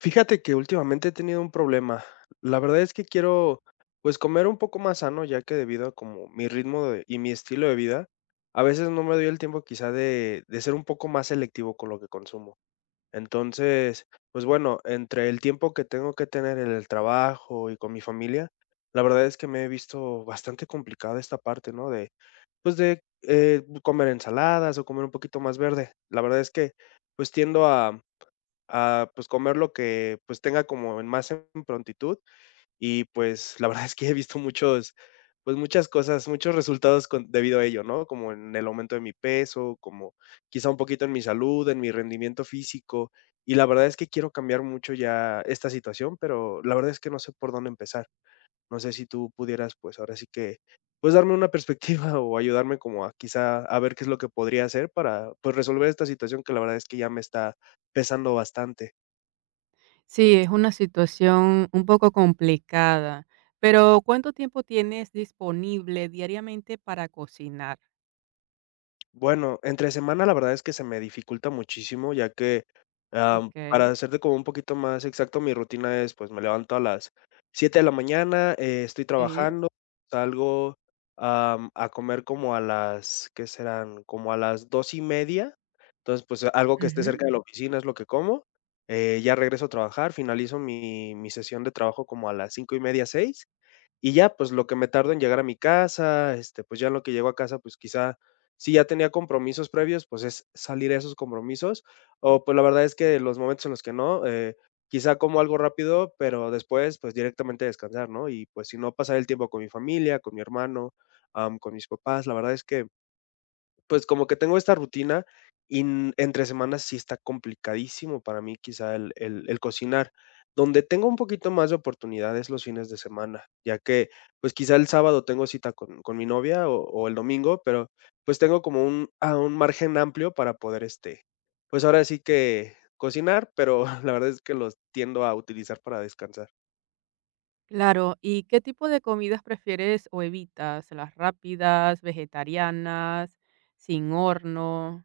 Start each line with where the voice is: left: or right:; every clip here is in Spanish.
left: Fíjate que últimamente he tenido un problema. La verdad es que quiero, pues, comer un poco más sano, ya que debido a como mi ritmo de y mi estilo de vida, a veces no me doy el tiempo quizá de ser un poco más selectivo con lo que consumo. Entonces, pues bueno, entre el tiempo que tengo que tener en el trabajo y con mi familia, la verdad es que me he visto bastante complicada esta parte, ¿no? De, pues, de, comer ensaladas o comer un poquito más verde. La verdad es que, pues, tiendo a, pues, comer lo que, pues, tenga como en más en prontitud y, pues, la verdad es que he visto muchos, pues, muchas cosas, muchos resultados con debido a ello, ¿no? Como en el aumento de mi peso, como quizá un poquito en mi salud, en mi rendimiento físico, y la verdad es que quiero cambiar mucho ya esta situación, pero la verdad es que no sé por dónde empezar. No sé si tú pudieras, pues, ahora sí que, pues, darme una perspectiva o ayudarme como a quizá a ver qué es lo que podría hacer para, pues, resolver esta situación que la verdad es que ya me está pesando bastante.
right: Sí, es una situación un poco complicada, pero ¿cuánto tiempo tienes disponible diariamente para cocinar?
left: Bueno, entre semana la verdad es que se me dificulta muchísimo, ya que,
right: Okey,
left: para hacerte como un poquito más exacto, mi rutina es, pues, me levanto a las 7 de la mañana, estoy
right: sí,
left: trabajando, salgo, a comer como a las, ¿qué serán? Como a las 2 y media. Entonces, pues, algo que esté
right: ujú,
left: cerca de la oficina es lo que como, ya regreso a trabajar, finalizo mi sesión de trabajo como a las 5 y media, 6. Y ya, pues, lo que me tardo en llegar a mi casa, este, pues, ya en lo que llego a casa, pues, quizá, si ya tenía compromisos previos, pues, es salir a esos compromisos, o, pues, la verdad es que los momentos en los que no, quizá como algo rápido, pero después, pues, directamente descansar, ¿no? Y, pues, si no, pasar el tiempo con mi familia, con mi hermano, con mis papás, la verdad es que pues, como que tengo esta rutina y n entre semanas sí está complicadísimo para mí quizá el el cocinar. Donde tengo un poquito más de oportunidades los fines de semana, ya que, pues, quizá el sábado tengo cita con mi novia o el domingo, pero, pues, tengo como un un margen amplio para poder, este, pues, ahora sí que cocinar, pero la verdad es que los tiendo a utilizar para descansar.
right: claro, ¿y qué tipo de comidas prefieres o evitas? ¿Las rápidas, vegetarianas, sin horno?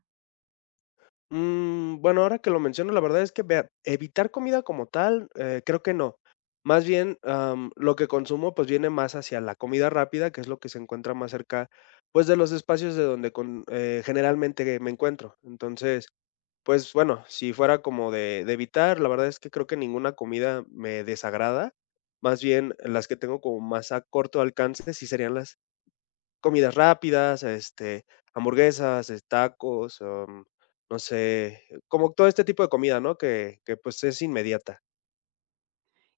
left: Mm, bueno, ahora que lo menciono, la verdad es que vea, evitar comida como tal, creo que no. Más bien, lo que consumo, pues viene más hacia la comida rápida, que es lo que se encuentra más cerca, pues de los espacios de donde con, generalmente me encuentro. Entonces, pues bueno, si fuera como de evitar, la verdad es que creo que ninguna comida me desagrada. Más bien, las que tengo como más a corto alcance, sí serían las comidas rápidas, este, hamburguesas, tacos, no sé, como todo este tipo de comida, ¿no? Que, pues, es inmediata.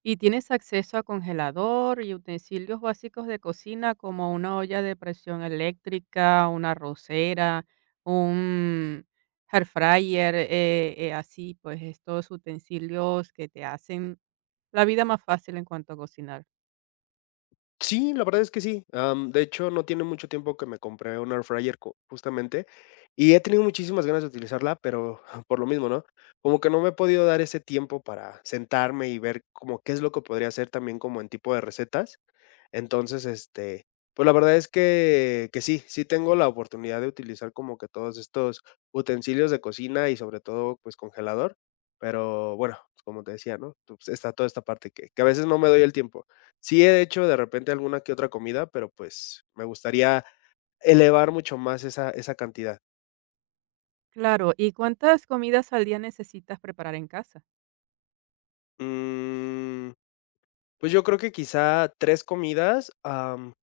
right: ¿Y tienes acceso a congelador y utensilios básicos de cocina como una olla de presión eléctrica, una arrocera, un air fryer, así, pues estos utensilios que te hacen la vida más fácil en cuanto a cocinar?
left: Sí, la verdad es que sí. Am, de hecho, no tiene mucho tiempo que me compré un air fryer co justamente, y he tenido muchísimas ganas de utilizarla, pero por lo mismo, ¿no? Como que no me he podido dar ese tiempo para sentarme y ver como qué es lo que podría hacer también como en tipo de recetas. Entonces, este, pues, la verdad es que sí, sí tengo la oportunidad de utilizar como que todos estos utensilios de cocina y sobre todo, pues, congelador, pero bueno, como te decía, ¿no? Pues, está toda esta parte que a veces no me doy el tiempo. Sí he hecho de repente alguna que otra comida, pero, pues, me gustaría elevar mucho más esa cantidad.
right: Claro, ¿y cuántas comidas al día necesitas preparar en casa?
left: Mm. Pues yo creo que quizá 3 comidas,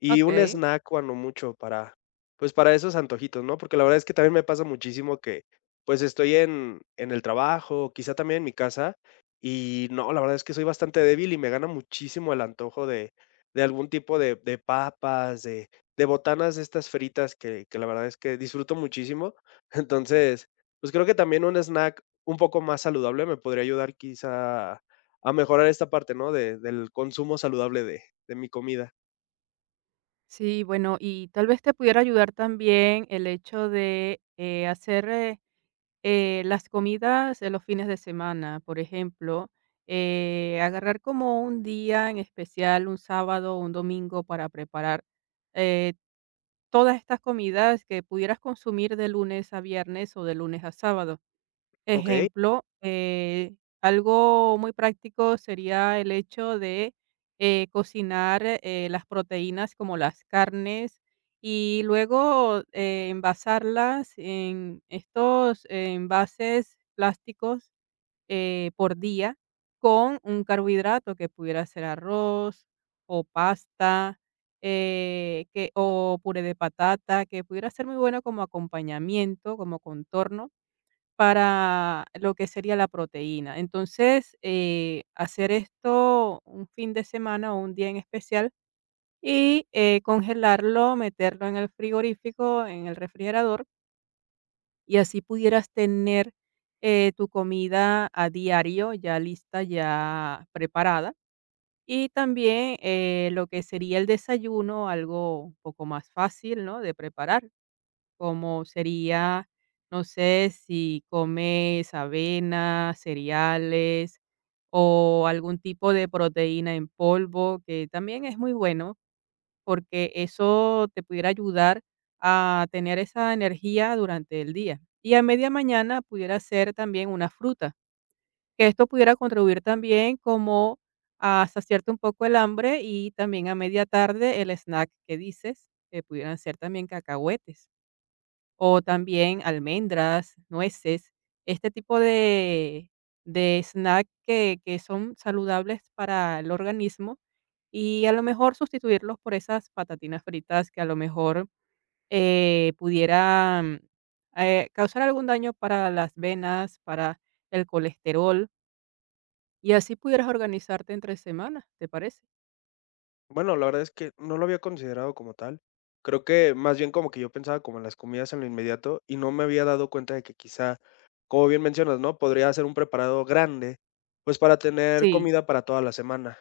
left: y
right: Ok,
left: un snack cuando mucho para, pues, para esos antojitos, ¿no? Porque la verdad es que también me pasa muchísimo que, pues, estoy en el trabajo, quizá también en mi casa, y no, la verdad es que soy bastante débil y me gana muchísimo el antojo de algún tipo de papas, de botanas de estas fritas que la verdad es que disfruto muchísimo. Entonces, pues, creo que también un snack un poco más saludable me podría ayudar quizá a mejorar esta parte, ¿no? De del consumo saludable de mi comida.
right: sí, bueno, y tal vez te pudiera ayudar también el hecho de hacer las comidas en los fines de semana, por ejemplo, agarrar como un día en especial, un sábado, un domingo para preparar eh, todas estas comidas que pudieras consumir de lunes a viernes o de lunes a sábado.
left: Okey.
right: Ejemplo, algo muy práctico sería el hecho de cocinar las proteínas como las carnes y luego envasarlas en estos envases plásticos por día con un carbohidrato que pudiera ser arroz o pasta o puré de patata, que pudiera ser muy bueno como acompañamiento, como contorno para lo que sería la proteína. Entonces, hacer esto un fin de semana o un día en especial y, congelarlo, meterlo en el frigorífico, en el refrigerador, y así pudieras tener, tu comida a diario ya lista, ya preparada. Y también, lo que sería el desayuno, algo un poco más fácil, ¿no?, de preparar como sería, no sé si comes avena, cereales o algún tipo de proteína en polvo, que también es muy bueno porque eso te pudiera ayudar a tener esa energía durante el día. Y a media mañana pudiera ser también una fruta, que esto pudiera contribuir también como a saciarte un poco el hambre y también a media tarde el snack que dices, que pudieran ser también cacahuetes. O también almendras, nueces, este tipo de snack que son saludables para el organismo, y a lo mejor sustituirlos por esas patatinas fritas que a lo mejor, pudieran, causar algún daño para las venas, para el colesterol, y así pudieras organizarte entre semana, ¿te parece?
left: Bueno, la verdad es que no lo había considerado como tal. Creo que más bien como que yo pensaba como en las comidas en lo inmediato y no me había dado cuenta de que quizá, como bien mencionas, ¿no? Podría hacer un preparado grande, pues, para tener
right: Sí,
left: comida para toda la semana.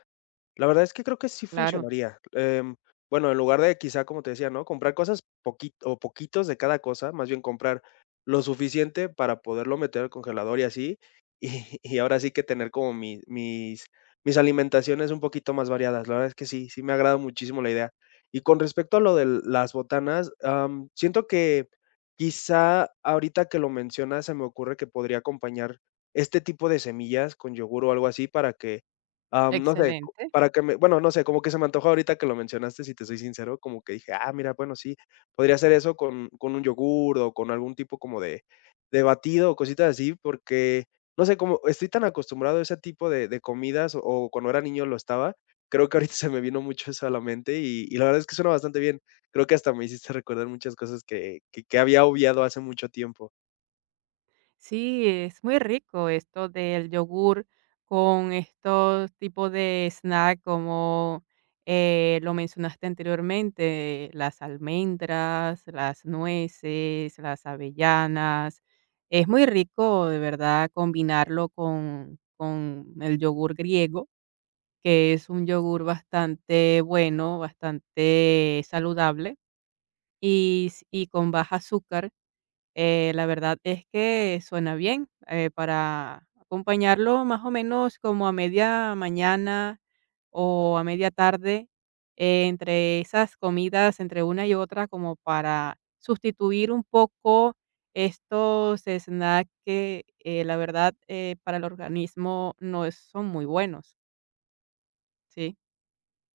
left: La verdad es que creo que sí
right: claro,
left: funcionaría. Em, bueno, en lugar de quizá, como te decía, ¿no? Comprar cosas poquito o poquitos de cada cosa, más bien comprar lo suficiente para poderlo meter al congelador y así, y y ahora sí que tener como mi mis mis alimentaciones un poquito más variadas. La verdad es que sí, sí me agrada muchísimo la idea. Y con respecto a lo de las botanas, siento que quizá ahorita que lo mencionas se me ocurre que podría acompañar este tipo de semillas con yogur o algo así para que, no sé,
right: excelente.
left: para que me bueno, no sé, como que se me antojó ahorita que lo mencionaste, si te soy sincero, como que dije: "Ah, mira, bueno, sí, podría hacer eso con un yogur o con algún tipo como de batido o cositas así", porque, no sé, como estoy tan acostumbrado a ese tipo de comidas, o cuando era niño lo estaba, creo que ahorita se me vino mucho eso a la mente y la verdad es que suena bastante bien. Creo que hasta me hiciste recordar muchas cosas que había obviado hace mucho tiempo.
right: Sí, es muy rico esto del yogur con estos tipos de snack como lo mencionaste anteriormente, las almendras, las nueces, las avellanas. Es muy rico, de verdad, combinarlo con el yogur griego, que es un yogur bastante bueno, bastante saludable y, y con baja azúcar la verdad es que suena bien, para acompañarlo más o menos como a media mañana o a media tarde, entre esas comidas, entre una y otra, como para sustituir un poco estos snacks que la verdad para el organismo no es- son muy buenos, ¿sí?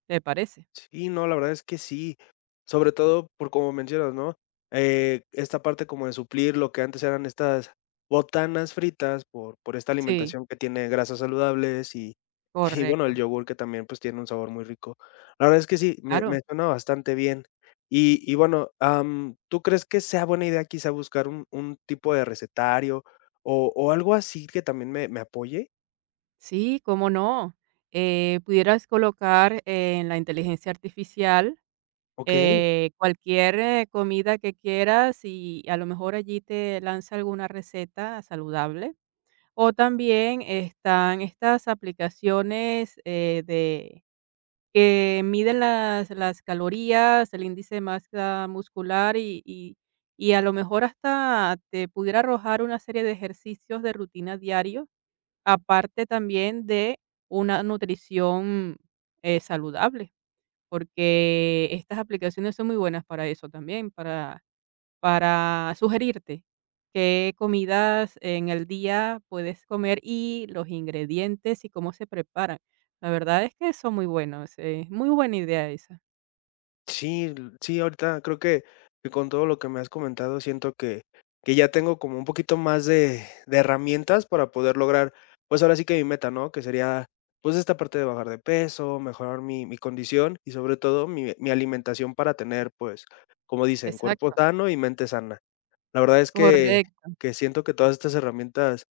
right: ¿Te parece?
left: Sí, no, la verdad es que sí. Sobre todo por como mencionas, ¿no? Esta parte como de suplir lo que antes eran estas botanas fritas por esta
right: Sí,
left: alimentación que tiene grasas saludables y, y bueno, el
right: correcto.
left: yogur que también pues tiene un sabor muy rico. La verdad es que sí, me
right: Claro.
left: suena bastante bien. Y bueno, ¿tú crees que sea buena idea quizá buscar un tipo de recetario o algo así que también me apoye?
right: Sí, cómo no. Pudieras colocar en la inteligencia artificial
left: ¿Ok?
right: Cualquier, comida que quieras y a lo mejor allí te lanza alguna receta saludable. O también están estas aplicaciones, de que miden las calorías, el índice de masa muscular y a lo mejor hasta te pudiera arrojar una serie de ejercicios de rutina diario, aparte también de una nutrición, saludable porque estas aplicaciones son muy buenas para eso también, para sugerirte qué comidas en el día puedes comer y los ingredientes y cómo se preparan. La verdad es que son muy buenos, es muy buena idea esa.
left: Sí, sí, ahorita creo que con todo lo que me has comentado, siento que ya tengo como un poquito más de herramientas para poder lograr, pues, ahora sí que mi meta, ¿no? Que sería, pues, esta parte de bajar de peso, mejorar mi condición y, sobre todo, mi alimentación para tener, pues, como dicen, cuerpo
right: Exacto,
left: sano y mente sana. La verdad es
right: correcto.
left: que siento que todas estas herramientas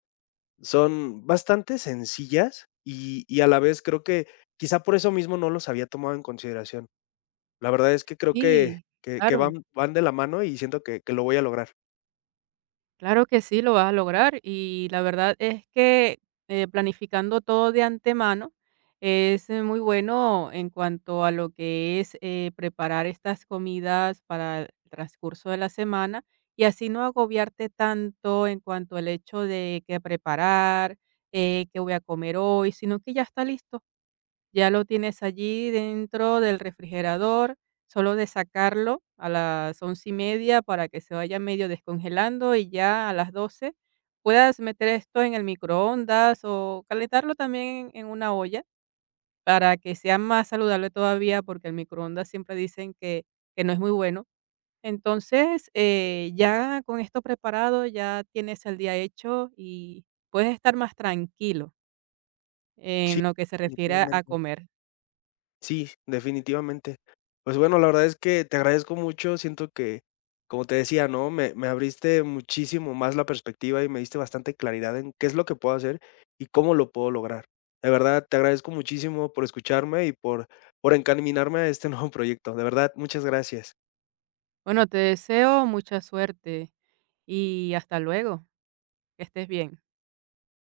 left: son bastante sencillas y a la vez creo que quizá por eso mismo no los había tomado en consideración. La verdad es que creo
right: Sí,
left: que
right: claro.
left: van van de la mano y siento que lo voy a lograr.
right: Claro que sí, lo vas a lograr y la verdad es que planificando todo de antemano es muy bueno en cuanto a lo que es preparar estas comidas para el transcurso de la semana y así no agobiarte tanto en cuanto al hecho de que preparar, qué voy a comer hoy, sino que ya está listo. Ya lo tienes allí dentro del refrigerador, solo de sacarlo a las 11:30 para que se vaya medio descongelando y ya a las 12:00 puedas meter esto en el microondas o calentarlo también en una olla para que sea más saludable todavía, porque el microondas siempre dicen que no es muy bueno. Entonces, ya con esto preparado, ya tienes el día hecho y puedes estar más tranquilo
left: Sí,
right: en lo que se refiere a
left: definitivamente.
right: comer.
left: Sí, definitivamente. Pues, bueno, la verdad es que te agradezco mucho, siento que, como te decía, ¿no?, me me abriste muchísimo más la perspectiva y me diste bastante claridad en qué es lo que puedo hacer y cómo lo puedo lograr. De verdad, te agradezco muchísimo por escucharme y por encaminarme a este nuevo proyecto. De verdad, muchas gracias.
right: Bueno, te deseo mucha suerte y hasta luego. Que estés bien.